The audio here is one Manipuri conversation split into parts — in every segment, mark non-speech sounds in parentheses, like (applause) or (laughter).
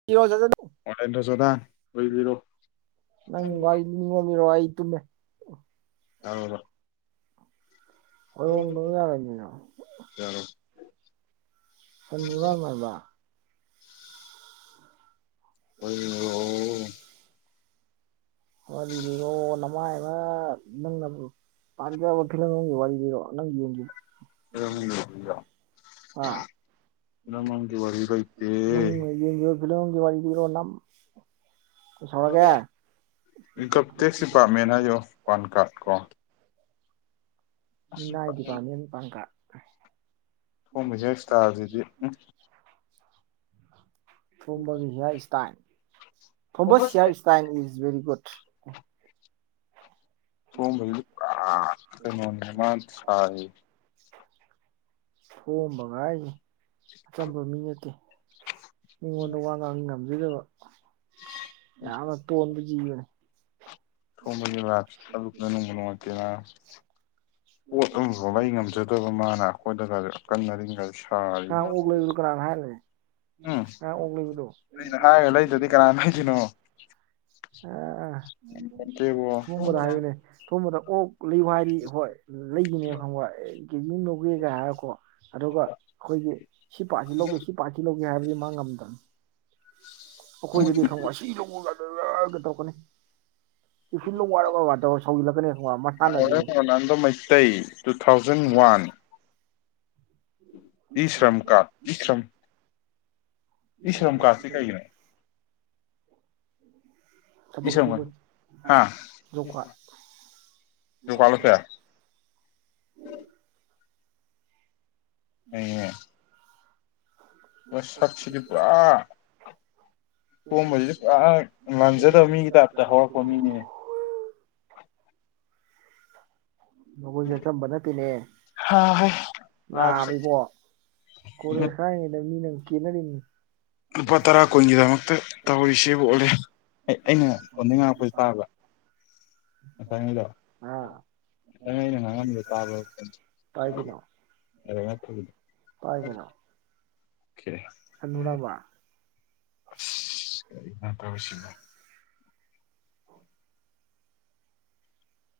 (unintelligible) (unintelligible) ꯅꯤꯡꯉꯣꯝꯔꯣ ꯑꯩ ꯇꯨꯝꯃꯦ (unintelligible) (unintelligible) ꯌꯥꯂꯣ ꯁꯥꯟ (unintelligible) (unintelligible) (unintelligible) ꯅꯨꯡꯥꯏꯕ ꯅꯪꯅ ꯄꯥꯖꯕ ꯐꯤꯂꯝ ꯑꯃꯒꯤꯒꯤ ꯋꯥꯔꯤ ꯂꯩꯔꯣ ꯅꯪ ꯌꯦꯡꯒꯤꯕꯥ (unintelligible) ꯄꯨꯝꯅꯃꯛꯒꯤ ꯋꯥꯔꯤ ꯂꯩꯇꯦ ꯅꯪ ꯌꯦꯒꯤꯕ ꯐꯤꯂꯒꯤ ꯋꯥꯔꯤꯗꯔꯣ (unintelligible) ꯑꯩ ꯁꯥꯎꯔꯒꯦ ꯏꯟꯀꯝ ꯇꯦꯛꯁ ꯗꯤꯄꯥꯔꯠꯃꯦꯟ ꯍꯥꯏꯌꯣ ꯄꯥꯟ (inaudible) ꯀꯥꯔꯗ ꯀꯣ ꯑꯁ ꯃꯤꯅꯥꯥꯏ ꯗꯤꯄꯥꯔꯠꯃꯦꯟ ꯄꯥꯡꯀꯥ ꯍꯣꯡ ꯃꯁꯦ (unintelligible) (unintelligible) ꯍꯦꯌꯔ ꯏꯁꯇꯥꯏꯜ ꯊꯣꯝꯕꯁ ꯍꯦꯌꯔ ꯏꯁꯇꯥꯏꯜ (unintelligible) ꯊꯣꯝꯕ ꯉꯥꯏꯅꯤ ꯑꯆꯝꯕ ꯃꯤ ꯅꯠꯇꯦ ꯃꯤꯉꯣꯟꯗ ꯋꯥ ꯉꯥꯡ ꯉꯝꯖꯗꯕ ꯌꯥꯝꯅꯥ ꯇꯣꯟꯕ ꯖꯤꯕꯅꯤ (unintelligible) ꯄꯣꯠ ꯑꯃꯐꯥꯎ ꯂꯩ ꯉꯝꯖꯗꯕ ꯃꯥꯅ ꯑꯩꯈꯣꯏꯗꯒꯁꯨ ꯑꯀꯟ ꯑꯔꯤꯡꯒꯁꯨ ꯁꯥꯔꯤ (unintelligible) ꯎꯝ ꯑꯣꯛꯂꯩꯕꯗꯣ ꯑꯩꯅ ꯍꯥꯏꯔꯒ ꯂꯩꯗ꯭ꯔꯗꯤ ꯀꯅꯥ ꯂꯩꯗꯣꯏꯅꯣ ꯑꯥ ꯉꯝꯄꯣꯟꯇꯦꯕꯣ ꯊꯣꯝꯕꯗ ꯍꯥꯏꯌꯨꯅꯦ ꯊꯣꯝꯕꯗ ꯑꯣꯛ ꯂꯩꯌꯨ ꯍꯥꯏꯔꯗꯤ ꯍꯣꯏ ꯂꯩꯒꯤꯅꯦꯕ ꯈꯪꯕ ꯀꯦꯖꯤ ꯑꯃ ꯂꯧꯒꯦꯒꯥꯡ ꯍꯥꯏꯔꯀꯣ ꯑꯗꯨꯒ ꯑꯩꯈꯣꯏꯒꯤ ꯁꯤ ꯄꯥ꯭ꯔꯠꯁꯤ ꯂꯧꯒꯦ ꯁꯤ ꯄꯥ꯭ꯔꯠꯁꯤ ꯂꯧꯒꯦ ꯍꯥꯏꯕꯗꯤ ꯃꯥ ꯉꯝꯗꯝ ꯑꯩꯈꯣꯏꯗꯗꯤ ꯈꯪꯕ ꯁꯤ ꯂꯧꯕꯌꯥꯗꯕ ꯇꯧꯔꯛꯀꯅꯤ ꯀꯦꯞꯁꯨꯟ ꯂꯧ ꯍꯥꯢꯔꯒ ꯇꯧꯔ ꯁꯥꯎꯖꯜꯂꯛꯀꯅꯦ ꯈꯪꯕ ꯃꯁꯥꯟꯅꯗꯤ Ronaldo Meitei two thousand one ꯏꯁ꯭ꯔꯝ ꯀꯥꯠ ꯏꯁ꯭ꯔꯝ ꯏꯁ꯭ꯔꯝ ꯀꯥꯠꯁꯤ ꯀꯩꯒꯤꯅꯦ (inaudible) ꯏ ꯊꯕꯛ ꯁ꯭ꯔꯝ ꯁꯨꯕ ꯀꯥꯔꯗ ꯍꯥ ꯖꯣꯞ ꯀꯥ꯭ꯔꯠ ꯂꯨꯀꯥ ꯂꯣꯁꯦꯜ ꯑꯩꯅꯤꯅꯦ ꯁꯥꯛꯁꯤꯗꯤ ꯄꯨꯔꯥ ꯊꯣꯝꯕꯁꯤꯗꯤ ꯄꯨꯔꯥ ꯂꯥꯟꯖꯗꯕ ꯃꯤꯒꯤ ꯇꯥꯏꯞꯇ ꯍꯧꯔꯛꯄ ꯃꯤꯅꯤꯅꯦ ꯃꯈꯣꯏꯁꯦ ꯑꯆꯝꯕ ꯅꯠꯇꯦꯅꯦ ꯍꯥꯍꯩ ꯅꯥꯕ ꯂꯥꯏꯐꯁꯦ ꯢꯕꯣ ꯀꯣꯂꯦꯖ ꯀꯥꯔꯤꯉꯩꯗ ꯃꯤꯅꯒ ꯀꯦꯅꯔꯤꯅꯤ ꯂꯨꯄꯥ ꯇꯔꯥ ꯀꯨꯟꯒꯤꯗꯃꯛꯇ ꯇꯧꯔꯤꯁꯤꯕꯨ ꯑꯣꯜꯂꯦ ꯑꯩꯅ ꯐꯣꯟꯗꯩ ꯉꯥꯡꯉꯛꯄꯥꯁꯦ ꯇꯥꯕ ꯃꯊꯪꯒꯤꯗꯣ ꯑꯥ ꯅꯪ ꯑꯩꯅ ꯉꯥꯡꯉꯝꯃꯤꯗꯣ ꯇꯥꯕ ꯇꯥꯏ ꯀꯩꯅꯣ (unintelligible) (unintelligible) ꯍꯥꯅꯨꯔꯕ ꯑꯁ ꯀꯔꯤꯅꯣ ꯇꯧꯔꯤꯁꯤꯕꯣ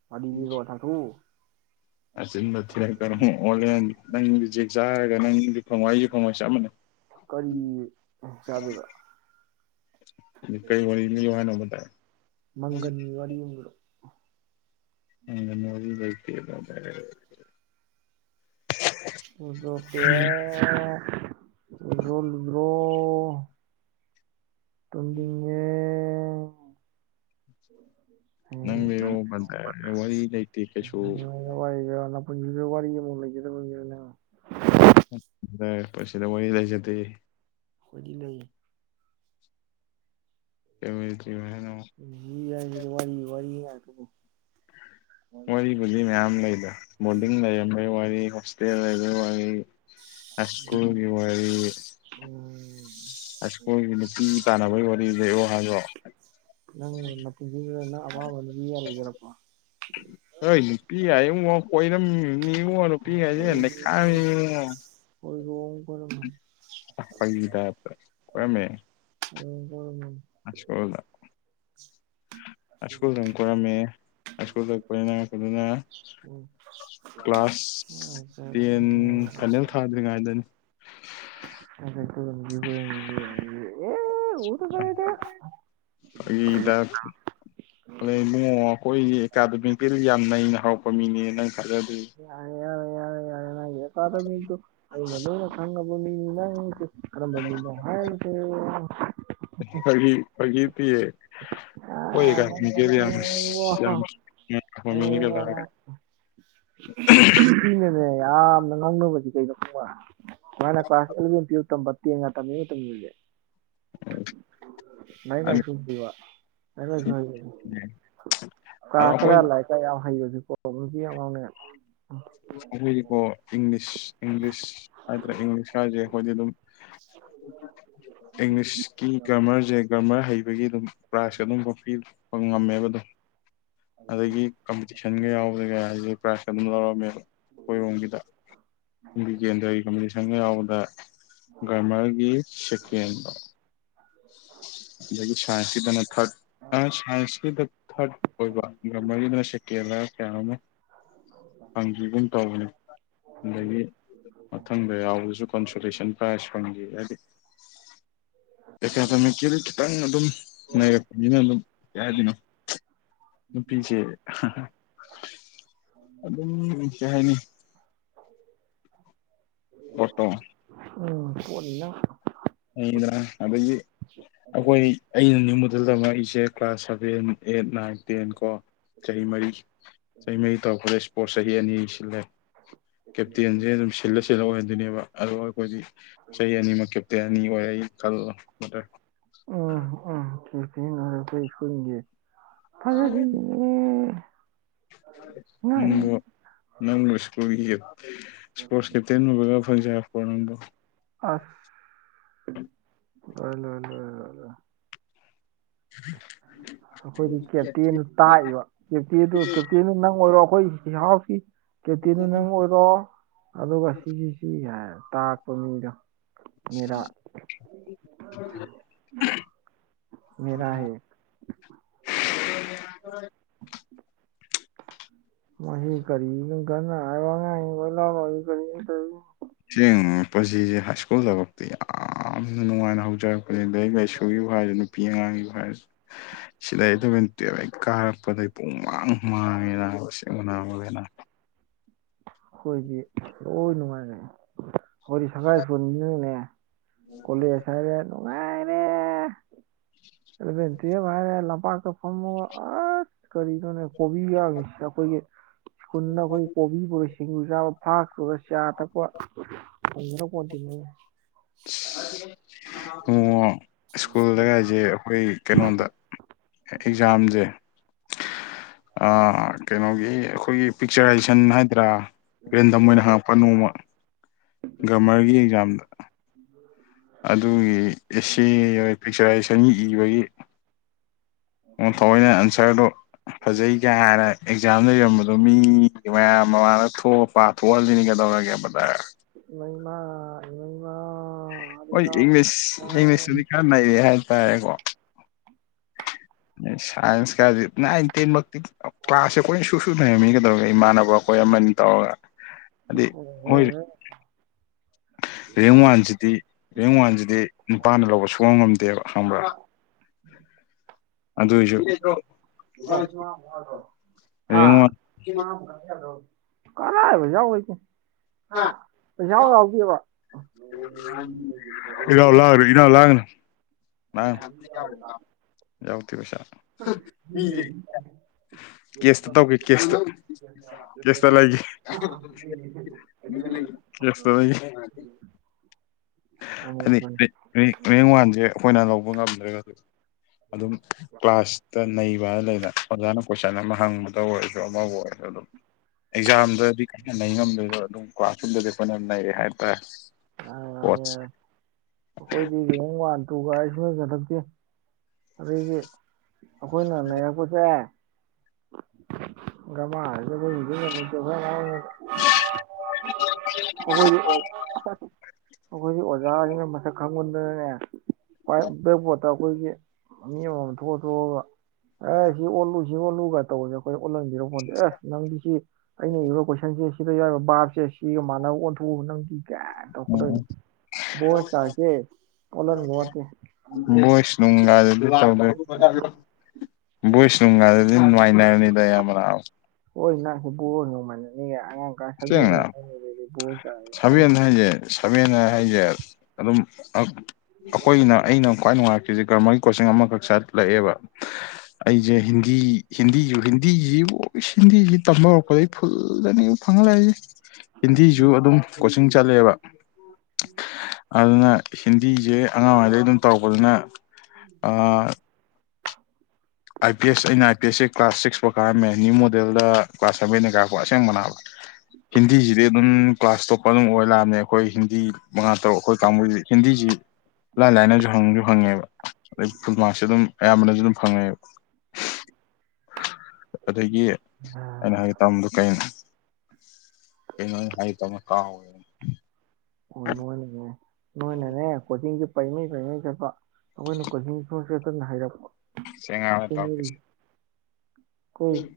ꯋꯥꯔꯤ (unintelligible) ꯑꯔꯖꯦꯟꯗ ꯊꯤꯔꯛꯇꯅ ꯑꯃꯨꯛ ꯑꯣꯜꯂꯦ ꯅꯪꯗꯤ ꯖꯦꯛ ꯆꯥꯔꯒ ꯅꯪꯗꯤ ꯐꯪꯉꯣꯏ ꯑꯩꯁꯨ ꯐꯪꯉꯣꯏ ꯆꯞ ꯃꯥꯟꯅꯩ (unintelligible) ꯀꯔꯤ ꯆꯥꯗꯣꯏꯕ ꯑꯗꯨ ꯀꯩ ꯋꯥꯔꯤ ꯂꯤꯌꯣ ꯍꯥꯏꯅꯣꯕ ꯕꯗꯔ ꯃꯪꯒꯟ ꯋꯥꯔꯤ ꯑꯃ ꯂꯤꯔꯛꯑꯣ ꯃꯪꯒꯟ ꯋꯥꯔꯤ ꯂꯩꯇꯦꯗ ꯗꯥꯢꯔꯦꯛ (unintelligible) ꯇꯨꯝꯅꯤꯡꯉꯦ ꯅꯪ ꯂꯤꯔꯛꯑꯣ ꯋꯥꯔꯤ ꯂꯩꯇꯦ ꯀꯩꯁꯨ ꯋꯥꯔꯤ ꯂꯤꯔꯛꯑꯣ ꯅꯄꯨꯟꯁꯤꯗꯣ ꯋꯥꯔꯤ ꯑꯃꯨꯛ ꯂꯩꯖꯗꯕ ꯃꯤꯔꯣ ꯅꯪ ꯄꯨꯟꯁꯤꯗ ꯋꯥꯔꯤ ꯂꯩꯖꯗꯦ ꯑꯩꯈꯣꯏꯗꯤ ꯂꯩ ꯀꯔꯤ ꯋꯥꯔꯤ ꯂꯤꯔꯛꯑꯣ ꯍꯤꯢꯅꯣ ꯃꯤ ꯍꯥꯏꯁꯤꯗꯤ ꯋꯥꯔꯤ ꯋꯥꯔꯤ ꯉꯥꯛꯇꯅꯤ ꯋꯥꯔꯤꯕꯨꯨꯗꯤ ꯃꯌꯥꯝ ꯂꯩꯗ ꯕꯣꯔꯗꯤꯡ ꯂꯩꯔꯝꯕꯒꯤ ꯋꯥꯔꯤ ꯍꯣꯁꯇꯦꯜ ꯂꯩꯕꯒꯤ ꯋꯥꯔꯤ ꯍꯥꯢꯁ꯭ꯀꯨꯜꯒꯤ ꯋꯥꯔꯤ ꯑꯣ ꯍꯥꯢꯁ꯭ꯀꯨꯜꯒꯤ ꯅꯨꯄꯤ ꯇꯥꯟꯅꯕꯒꯤ ꯋꯥꯔꯤ ꯂꯩꯔꯛꯑꯣ ꯍꯥꯏꯕꯣ ꯅꯪ ꯅꯄꯨꯟꯁꯤꯒꯤ ꯅꯪ ꯑꯄꯥꯝꯕ ꯅꯨꯄꯤꯒꯥꯡ ꯂꯩꯖꯔꯛꯄꯣ ꯍꯣꯢ ꯅꯨꯄꯤ ꯒꯥꯢꯉꯣ ꯀꯣꯢꯔꯝꯃꯤꯅꯤ ꯅꯨꯄꯤ ꯍꯥꯏꯁꯦ ꯅꯩꯈꯥꯢꯔꯝꯃꯤꯅꯤꯉꯣ ꯍꯣꯢꯔꯣꯡ ꯀꯣꯢꯔꯝꯃꯅꯤ ꯐꯥꯒꯤ ꯇꯥꯏꯞꯇ ꯍꯣꯢꯔꯣꯡ ꯀꯣꯢꯔꯝꯃꯅꯤ ꯍꯥꯢꯁ꯭ꯀꯨꯜꯗ ꯍꯥꯢꯁ꯭ꯀꯨꯜꯗ ꯑꯃ ꯀꯣꯢꯔꯝꯃꯤ ꯍꯥꯢꯁ꯭ꯀꯨꯜ ꯗꯩ ꯀꯣꯢꯅꯔꯛꯄꯗꯨꯅ ꯀ꯭ꯂꯥꯁ ꯇꯦꯟ ꯐꯥꯢꯅꯦꯜ ꯊꯥꯗ꯭ꯔꯤꯉꯩꯗꯅꯤ (unintelligible) ꯎꯗ ꯐꯔꯦꯗ ꯐꯥꯒꯤꯒꯤ ꯇꯥꯢꯞ (unintelligible) ꯑꯩꯈꯣꯏꯒꯤ ꯑꯦꯀꯥꯗꯃꯤꯗꯤ ꯌꯥꯝ ꯅꯩꯅ ꯍꯧꯔꯛꯄ ꯃꯤꯅꯦ ꯅꯪ ꯊꯥꯖꯗ꯭ꯔꯤ ꯌꯥꯔꯦ ꯌꯥꯔꯦ ꯌꯥꯔꯦ ꯌꯥꯔꯦ ꯅꯪ ꯑꯦꯀꯥꯗꯃꯤꯗꯨ ꯑꯩꯅ ꯂꯣꯢꯅ ꯈꯣꯉꯕ ꯃꯤꯅꯤ ꯅꯪ ꯀꯔꯝꯕ ꯃꯤꯅꯣ ꯍꯥꯏꯕꯗꯨ ꯐꯒꯤ ꯐꯒꯤꯗꯤ꯫ ꯑꯣꯏ ꯀꯃꯤ (unintelligible) (unintelligible) ꯅꯨꯄꯤꯅꯅꯦ ꯌꯥꯝꯅ ꯉꯥꯡꯅꯕꯁꯤ ꯀꯩꯅꯣ ꯈꯪꯕ ꯁꯨꯃꯥꯏꯅ ꯀ꯭ꯂꯥꯁ ꯑꯦꯂꯚꯦꯟ ꯇꯨꯌꯦꯜ ꯇꯝꯕ ꯇꯦꯟꯒ ꯇꯝꯃꯤ ꯃꯇꯝ ꯁꯤꯡꯁꯦ ꯑꯗꯣ ꯃꯥꯏ- (unintelligible) ꯀꯂꯥꯁꯇꯒ ꯑꯩꯈꯣꯏ ꯑꯪꯀ ꯌꯥꯝ ꯍꯩꯕꯁꯤ ꯄ꯭ꯔꯣꯕ꯭ꯂꯦꯝꯁꯤ ꯌꯥꯝ ꯉꯥꯎꯅꯩ ꯑꯩꯈꯣꯏꯒꯤꯀꯣ ꯏꯪꯂꯤꯁ ꯏꯪꯂꯤꯁ ꯍꯥꯏꯗ꯭ꯔꯦ ꯏꯪꯂꯤꯁꯀꯁꯦ ꯑꯩꯈꯣꯏꯗꯤ ꯑꯗꯨꯝ꯫ ꯏꯪꯂꯤꯁꯀꯤ ꯒ꯭ꯔꯃꯔꯁꯦ ꯒ꯭ꯔꯃꯔ ꯍꯩꯕꯒꯤ ꯑꯗꯨꯝ ꯄ꯭ꯔꯥꯏꯖꯁ ꯑꯗꯨꯝꯕ ꯄꯤꯕ ꯐꯪ ꯉꯝꯃꯦꯕ ꯑꯗꯨꯝ꯫ ꯑꯗꯒꯤ ꯀꯝꯄꯤꯇꯤꯁꯟꯒ ꯌꯥꯎꯔꯒ ꯑꯩꯁꯦ ꯄ꯭ꯔꯥꯏꯖꯀ ꯑꯗꯨꯝ ꯂꯧꯔꯝꯃꯦꯕ꯫ ꯑꯈꯣꯏ ꯔꯣꯝꯒꯤꯗ ꯀꯨꯝꯕꯤ ꯀꯦꯟꯗ꯭ꯔꯒꯤ ꯀꯝꯄꯤꯇꯤꯁꯟ ꯌꯥꯎꯕꯗ꯫ ꯒ꯭ꯔꯃꯔꯒꯤ ꯁꯦꯀꯦꯟꯗꯣ ꯑꯗꯒꯤ ꯁꯥꯏꯁꯀꯤꯗꯅ ꯊꯔꯠ꯫ ꯑ ꯁꯥꯏꯟꯁꯀꯤꯗ ꯊꯥꯔꯠ ꯑꯣꯏꯕ ꯒꯔꯃꯔꯒꯤꯗ ꯁꯦꯀꯦꯟꯂ ꯀꯌꯥ ꯅꯣꯝꯃ ꯐꯪꯒꯤꯒꯨ ꯇꯧꯕꯅꯤ꯫ ꯑꯗꯒꯤ ꯃꯊꯪꯗ ꯌꯥꯎꯕꯁꯨ ꯀꯟꯁꯣꯂꯦꯁꯟ ꯄ꯭ꯔꯥꯏꯖ ꯐꯪꯈꯤ ꯍꯥꯏꯗꯤ ꯑꯦꯀꯥꯗꯃꯤꯛꯀꯦꯟ ꯈꯤꯇꯪ ꯑꯗꯨꯝ ꯅꯩꯔꯛꯄꯅꯤꯅ ꯑꯗꯨꯝ ꯀꯩ ꯍꯥꯏꯗꯣꯏꯅꯣ꯫ ꯅꯨꯄꯤꯁꯦ ꯑꯗꯨꯝ ꯀꯩ ꯍꯥꯏꯅꯤ꯫ ꯄꯣꯠꯇꯣ꯫ (unintelligible) ꯑꯩꯅ ꯑꯗꯒꯤ ꯑꯩꯈꯣꯏ ꯑꯩꯅ (unintelligible) ꯑꯩꯁꯦ class seven eight nine ten ꯀꯣ꯫ ꯆꯍꯤ ꯃꯔꯤꯁ ꯆꯍꯤ ꯃꯔꯤ ꯇꯧꯔꯛꯄꯗ ꯁꯄꯣꯔꯁ ꯆꯍꯤ ꯑꯅꯤ ꯁꯤꯜꯂꯦ꯫ ꯀꯦꯞꯇꯦꯟꯁꯦ ꯑꯗꯨꯝ ꯁꯤꯜꯂ ꯁꯤꯜꯂ ꯑꯣꯏꯍꯟꯗꯣꯏꯅꯦꯕ ꯑꯗꯨ ꯑꯈꯣꯏꯗꯤ ꯆꯍꯤ ꯑꯅꯤꯃꯛ ꯀꯦꯞ ꯇꯦꯟ ꯑꯅꯤ ꯑꯣꯏꯔꯛꯏ ꯈꯜꯂꯣ (unintelligible) ꯉꯥꯛꯑꯦ ꯎꯝꯕꯣ ꯅꯪꯕꯨ ꯁ꯭ꯀꯨꯜꯒꯤ ꯁꯄꯣꯔꯁ ꯀꯦꯞꯇꯦꯟ ꯑꯣꯏꯕꯒ ꯐꯪꯖ ꯕ ꯅꯪꯕꯣ꯫ ꯑꯁ ꯂꯣꯏꯔꯦ ꯂꯣꯏꯔꯦ꯫ (inaudible) ꯑꯈꯣꯏꯗꯤ ꯀꯦꯞꯇꯦꯟꯗꯨ ꯇꯥꯔꯤꯕ ꯀꯦꯞꯇꯦꯟꯗꯨ ꯀꯦꯞꯇꯦꯟꯅ ꯅꯪ ꯑꯣꯏꯔꯣ ꯑꯈꯣꯏ (unintelligible) ꯀꯦꯞꯇꯦꯟ ꯅꯪ ꯑꯣꯏꯔꯣ ꯑꯗꯨꯒ ꯁꯤꯒꯤꯁꯤ ꯍꯥꯏꯔ ꯇꯥꯛꯄ ꯃꯤꯗꯣ꯫ ꯃꯦꯔꯥ (inaudible) ꯃꯦꯔꯥ ꯍꯦ꯫ (unintelligible) (inaudible) ꯃꯁꯤ (unintelligible) ꯑꯁꯦꯡ ꯄꯨꯟꯁꯤꯁꯦ ꯍꯥꯏ ꯁ꯭ꯀꯨꯜꯕ ꯕꯣꯛꯇꯤ ꯌꯥꯝꯅ ꯅꯨꯡꯉꯥꯏꯅ ꯍꯧꯖꯔꯛꯄꯅꯦꯗꯥ ꯂꯥꯏꯔꯤꯛ ꯂꯥꯏꯁꯨꯨꯒꯤꯕꯨ ꯍꯥꯏꯔꯗꯤ꯫ ꯅꯨꯄꯤ ꯑꯉꯥꯡꯒꯤꯕꯨ ꯍꯥꯏꯔꯁꯨ꯫ ꯁꯤꯗꯩ ꯏꯂꯥꯕꯦꯟ ꯇꯨꯌꯦꯞ ꯍꯦꯛ ꯀꯥꯔꯛꯄꯗꯩ ꯄꯨꯡ ꯃꯥꯡ ꯃꯥꯡꯉꯤ ꯑꯁꯦꯡꯕ ꯅꯕ ꯍꯛꯃꯥꯜꯂꯤꯅ ꯫ ꯑꯈꯣꯏꯗꯤ ꯂꯣꯏ ꯅꯨꯡꯉꯥꯏꯔꯛꯑꯦ꯫ ꯑꯈꯣꯏꯗꯤ ꯁꯒꯥꯔꯒꯤ ꯁꯀ꯭ꯨꯜ ꯅꯤꯅꯅꯦ ꯀꯣꯂꯦꯖ ꯍꯥꯏꯔꯦ ꯅꯨꯡꯉꯥꯏꯔꯦ꯫ ꯑꯗꯨꯗꯩ ꯇꯨꯌꯦꯞ ꯍꯥꯏꯔꯦ ꯂꯝꯄꯥꯛꯇ ꯐꯝꯃꯒ ꯑꯁ꯫ ꯀꯔꯤꯅꯣꯅꯦ ꯀꯣꯕꯤꯒ ꯑꯈꯣꯏꯒꯤ ꯁ꯭ꯀꯨꯜꯗ ꯑꯈꯣꯏ ꯀꯣꯕꯤ ꯄꯨꯔ ꯁꯤꯡꯖꯨ ꯆꯥꯕ ꯐꯂꯥꯁ ꯄꯨꯔ ꯆꯥ ꯊꯛꯄ (unintelligible) ꯑꯁ ꯑꯣ ꯁ꯭ꯀꯨꯜꯗꯒꯖꯦ ꯑꯈꯣꯏ ꯀꯩꯅꯣꯗ ꯑꯦꯛꯖꯥꯝꯖꯦ ꯑ ꯀꯩꯅꯣꯒꯤ ꯑꯈꯣꯏꯒꯤ꯫ ꯄꯤꯛꯆꯔꯥꯏꯖꯤꯁꯟ ꯍꯥꯏꯗ꯭ꯔꯥ ꯔꯦꯟꯗꯝ ꯑꯣꯏꯅ ꯍꯪꯉꯛꯄ ꯅꯣꯡꯃ ꯒ꯭ꯔꯃꯔꯒꯤ ꯑꯦꯛꯖꯥꯝ (inaudible) ꯑꯗꯨꯒꯤ (unintelligible) ꯄꯤꯛꯆꯔꯥꯏꯖꯤꯁꯟꯒꯤ ꯏꯕꯒꯤ ꯑꯣ ꯊꯋꯣꯏꯅ ꯑꯟꯁꯔꯗꯣ ꯐꯖꯩ ꯒꯥ (unintelligible) ꯍꯥꯏꯅ ꯑꯦꯛꯖꯥꯝꯗ ꯏꯔꯝꯕꯗꯣ ꯃꯤ (unintelligible) ꯃꯌꯥꯝ ꯃꯃꯥꯡꯗ ꯊꯣꯛ ꯄꯥꯊꯣ (unintelligible) ꯅꯤ (unintelligible) ꯔꯒꯦ (unintelligible) ꯗꯔ ꯏꯃꯩ ꯃꯥ ꯏꯃꯩ ꯃꯥ ꯍꯣꯏ ꯏꯪꯂꯤꯁ ꯏꯪꯂꯤꯁ (unintelligible) ꯗꯤ ꯈꯔ ꯅꯩꯌꯦ ꯍꯥꯏ ꯇꯥꯌꯦꯀꯣ (unintelligible) ꯁꯥꯥꯏꯟꯁ ꯀꯗꯤ ꯅꯥꯏꯟ ꯇꯦꯟ ꯃꯛꯇ (unintelligible) ꯀ꯭ꯂꯥꯁꯁꯦ ꯑꯈꯣꯏꯅ ꯁꯨꯁꯨ ꯅꯩꯔꯝꯃꯤꯅꯦ ꯀꯩꯗꯧꯔꯒꯦ ꯏꯃꯥꯟꯅꯕ ꯑꯈꯣꯏ ꯑꯃꯅꯤ ꯇꯧꯔꯒ ꯍꯥꯏꯗꯤ ꯃꯣꯏ (unintelligible) ꯔꯦꯡ ꯋꯥꯟꯁꯤꯗꯤ ꯔꯦꯡ ꯋꯥꯟꯁꯤꯗꯤ ꯅꯨꯄꯥꯅ ꯂꯧꯕ ꯁꯨꯉꯝ ꯉꯝꯗꯦꯕꯥ ꯈꯪꯕ꯭ꯔꯥ ꯑꯗꯨꯏꯁꯨ (inaudible) ꯍꯥ ꯔꯦꯡ ꯋꯥꯟ (inaudible) (unintelligible) ꯏ ꯂꯧ (unintelligible) (inaudible) ꯌꯥꯎꯗꯦ ꯄꯁꯥ (inaudible) ꯃꯤ (unintelligible) ꯀꯦꯁꯇ ꯇꯧꯒꯦ ꯀꯦꯁꯇ ꯀꯦꯁꯇ ꯂꯩꯒꯦ ꯀꯦꯁꯇ ꯂꯩꯒꯦ (unintelligible) (unintelligible) ꯔꯦꯡ ꯋꯥꯟꯁꯦ ꯑꯈꯣꯏꯅ ꯂꯧꯕ ꯉꯝꯗ꯭ꯔꯒꯁꯨ ꯑꯗꯨꯝ ꯀ꯭ꯂꯥꯁꯇ ꯅꯩꯕ ꯍꯥꯏꯅ ꯂꯩꯅ ꯑꯣꯖꯥꯅ ꯀꯣꯏꯁꯟ ꯑꯃ ꯍꯪꯕꯗ ꯑꯣꯏꯔꯁꯨ ꯑꯃꯕꯨ ꯑꯣꯏꯔꯁꯨ ꯑꯗꯨꯝ ꯑꯦꯛꯖꯥꯝꯗꯗꯤ ꯀꯟꯅ ꯅꯩ ꯉꯝꯗ꯭ꯔꯁꯨ ꯑꯗꯨꯝ ꯀ꯭ꯂꯥꯁ ꯔꯨꯝꯗꯗꯤ ꯑꯩꯈꯣꯏꯅ ꯅꯩꯌꯦ ꯍꯥꯏ ꯇꯥꯔꯦ ꯑꯣꯁ (unintelligible) ꯑꯩꯈꯣꯏꯗꯤ ꯔꯦꯡ ꯋꯥꯟ ꯇꯨꯒꯥꯏ ꯁꯨꯡꯑꯟ ꯆꯟꯂꯛꯇꯦ ꯑꯗꯒꯤ ꯑꯩꯈꯣꯏꯅ ꯅꯩꯔꯛꯄꯁꯦ ꯥ ꯍꯥꯏꯔꯖꯕ (unintelligible) ꯍꯗ (unintelligible) ꯈ (unintelligible) ꯉ (unintelligible) ꯑꯩꯈꯣꯏ ꯑꯩꯈꯣꯏꯗꯤ ꯑꯣꯖꯥꯁꯤꯡꯅ ꯃꯁꯛ ꯈꯪꯕ ꯑꯗꯨꯒꯅꯦ ꯕ꯭ꯂꯦꯛꯕꯣꯔ꯭ꯠꯇ ꯑꯩꯈꯣꯏꯒꯤ ꯃꯤ ꯑꯃꯃꯝ ꯊꯣꯛꯑ ꯊꯣꯛꯑꯒ ꯑꯦ ꯁꯤ ꯑꯣꯜꯂꯨ ꯁꯤ ꯑꯣꯜꯂꯨꯒ ꯇꯧꯕꯁꯦ ꯑꯩꯈꯣꯏ ꯑꯣꯜꯍꯟꯕꯤꯔꯛ ꯑꯦ ꯅꯪꯗꯤꯁꯤ ꯑꯩꯅ ꯏꯔꯤꯕ ꯀꯣꯏꯁꯟ ꯅꯪꯗꯤ ꯁꯤꯗ ꯌꯥꯎꯔꯤꯕ ꯕꯥꯞꯁꯦ ꯁꯤꯒ ꯃꯥꯟꯅꯕ ꯑꯣꯟꯊꯣꯛꯎ ꯅꯪꯗꯤ ꯒꯥꯏ ꯇꯧꯔꯛꯀꯗꯣꯏꯅꯤ ꯕꯣꯏꯁ (unintelligible) ꯕꯣꯏꯁ ꯅꯨꯡꯒꯥꯗꯨꯗꯤ ꯇꯧꯗ꯭ꯔꯦ ꯕꯣꯏꯁ ꯅꯨꯡꯒꯥꯗꯨꯗꯤ ꯃꯥꯏꯅ꯭ꯔꯅꯤꯗ ꯏꯌꯥꯝꯕ ꯅꯥꯕ ꯍꯣꯏ ꯅꯥ ꯕꯣꯔ (unintelligible) ꯅꯣꯡꯃꯥꯟꯅꯅꯤꯒꯦ (unintelligible) ꯑꯉꯥꯡ ꯀ꯭ꯂꯥꯁ ꯁꯦꯡꯅ ꯁꯚꯦꯟ ꯕꯣꯔꯥꯔ (unintelligible) ꯑ (unintelligible) ꯁꯕꯦꯟ ꯑꯥꯏꯠ ꯍꯥꯏꯁꯦ ꯑꯗꯨꯝ ꯑꯈꯣꯏꯅ ꯑꯩꯅ ꯈ꯭ꯋꯥꯏ ꯅꯨꯡꯉꯥꯏ ꯑꯩꯁꯤ ꯒ꯭ꯔꯥꯃ꯭ꯔꯒꯤ ꯀꯣꯆꯤꯡ ꯑꯃꯈꯛ ꯆꯠꯂꯛꯑꯦꯕ ꯑꯩꯁꯦ ꯍꯤꯟꯗꯤ ꯍꯤꯟꯗꯤꯁꯨ ꯍꯤꯟꯗꯤꯁꯤ ꯏꯕꯣ ꯍꯤꯟꯗꯤꯁꯤ ꯇꯝ ꯍꯧꯔꯛꯄꯗꯒꯤ ꯐꯨꯜꯗꯅꯤ ꯐꯪ ꯂꯥꯛꯏꯁꯦ ꯍꯤꯟꯗꯤꯁꯨ ꯑꯗꯨꯝ ꯀꯣꯆꯤꯡ ꯆꯠꯂꯛꯑꯦꯕ ꯑꯗꯨꯅ ꯍꯤꯟꯗꯤꯁꯦ ꯑꯉꯥꯡ ꯑꯣꯏꯔꯤꯉꯩꯗꯩ ꯑꯗꯨꯝ ꯇꯧꯔꯛꯄꯗꯨꯅ ꯑꯥꯏ ꯄꯤ ꯑꯦꯁ ꯑꯩ ꯅꯥꯏꯟ ꯑꯦꯁꯁꯤ ꯀ꯭ꯂꯥꯁ ꯁꯤꯛꯁꯐꯥꯎ ꯀꯥꯔꯝꯃꯦ ꯅ꯭ꯌꯨ ꯃꯣꯗꯦꯜꯗ ꯀ꯭ꯂꯥꯁ ꯁꯚꯦꯟꯗꯩ ꯀꯥꯔꯛꯄ ꯑꯁꯦꯡꯕꯅꯥꯕ ꯍꯤꯟꯗꯤꯁꯤꯗꯤ ꯑꯗꯨꯝ ꯀ꯭ꯂꯥꯁ ꯇꯣꯞꯄ꯭ꯔ ꯑꯗꯨꯝ ꯑꯣꯏ ꯂꯥꯛꯑꯕꯅꯦ ꯑꯈꯣꯏ ꯍꯤꯟꯗꯤ ꯃꯉꯥ ꯇꯔꯨꯛ ꯑꯈꯣꯏ ꯀꯥꯡꯕꯨꯁꯤ ꯍꯤꯟꯗꯤꯁꯤ ꯂꯥꯏ ꯂꯥꯏꯅꯁꯨ ꯍꯪꯁꯨ ꯍꯪꯉꯦꯕ ꯑꯗꯩ ꯐꯨꯜꯃꯥꯛꯁꯦ ꯑꯗꯨꯝ ꯑꯌꯥꯝꯕꯅꯁꯨ ꯑꯗꯨꯝ ꯐꯪꯉꯦꯕ ꯑꯗꯒꯤ ꯑꯩꯅ ꯍꯥꯏꯒꯦ ꯇꯧꯔꯝꯕꯗꯨ ꯀꯩꯅꯣ ꯀꯩꯅꯣ ꯑꯩꯅ ꯍꯥꯏꯒꯦ ꯇꯧꯔꯝꯗꯨ ꯀꯥꯎꯒ꯭ꯔꯦ ꯑꯣ ꯅꯣꯏꯅꯅꯦ ꯅꯣꯏꯅꯅꯦ ꯀꯣꯆꯤꯡꯁꯦ ꯄꯩꯃꯩ ꯄꯩꯃꯩ ꯆꯠꯄ ꯑꯩꯈꯣꯏꯅ ꯀꯣꯆꯤꯡ ꯁꯨꯛꯆꯠ ꯆꯠꯇꯅ ꯍꯩꯏꯔꯛꯄ ꯁꯦ ꯑꯩ ꯉꯥꯏꯍꯥꯛ ꯂꯩꯔ ꯇꯧꯔꯛꯀꯦꯁꯦ ꯀꯨꯜ (unintelligible)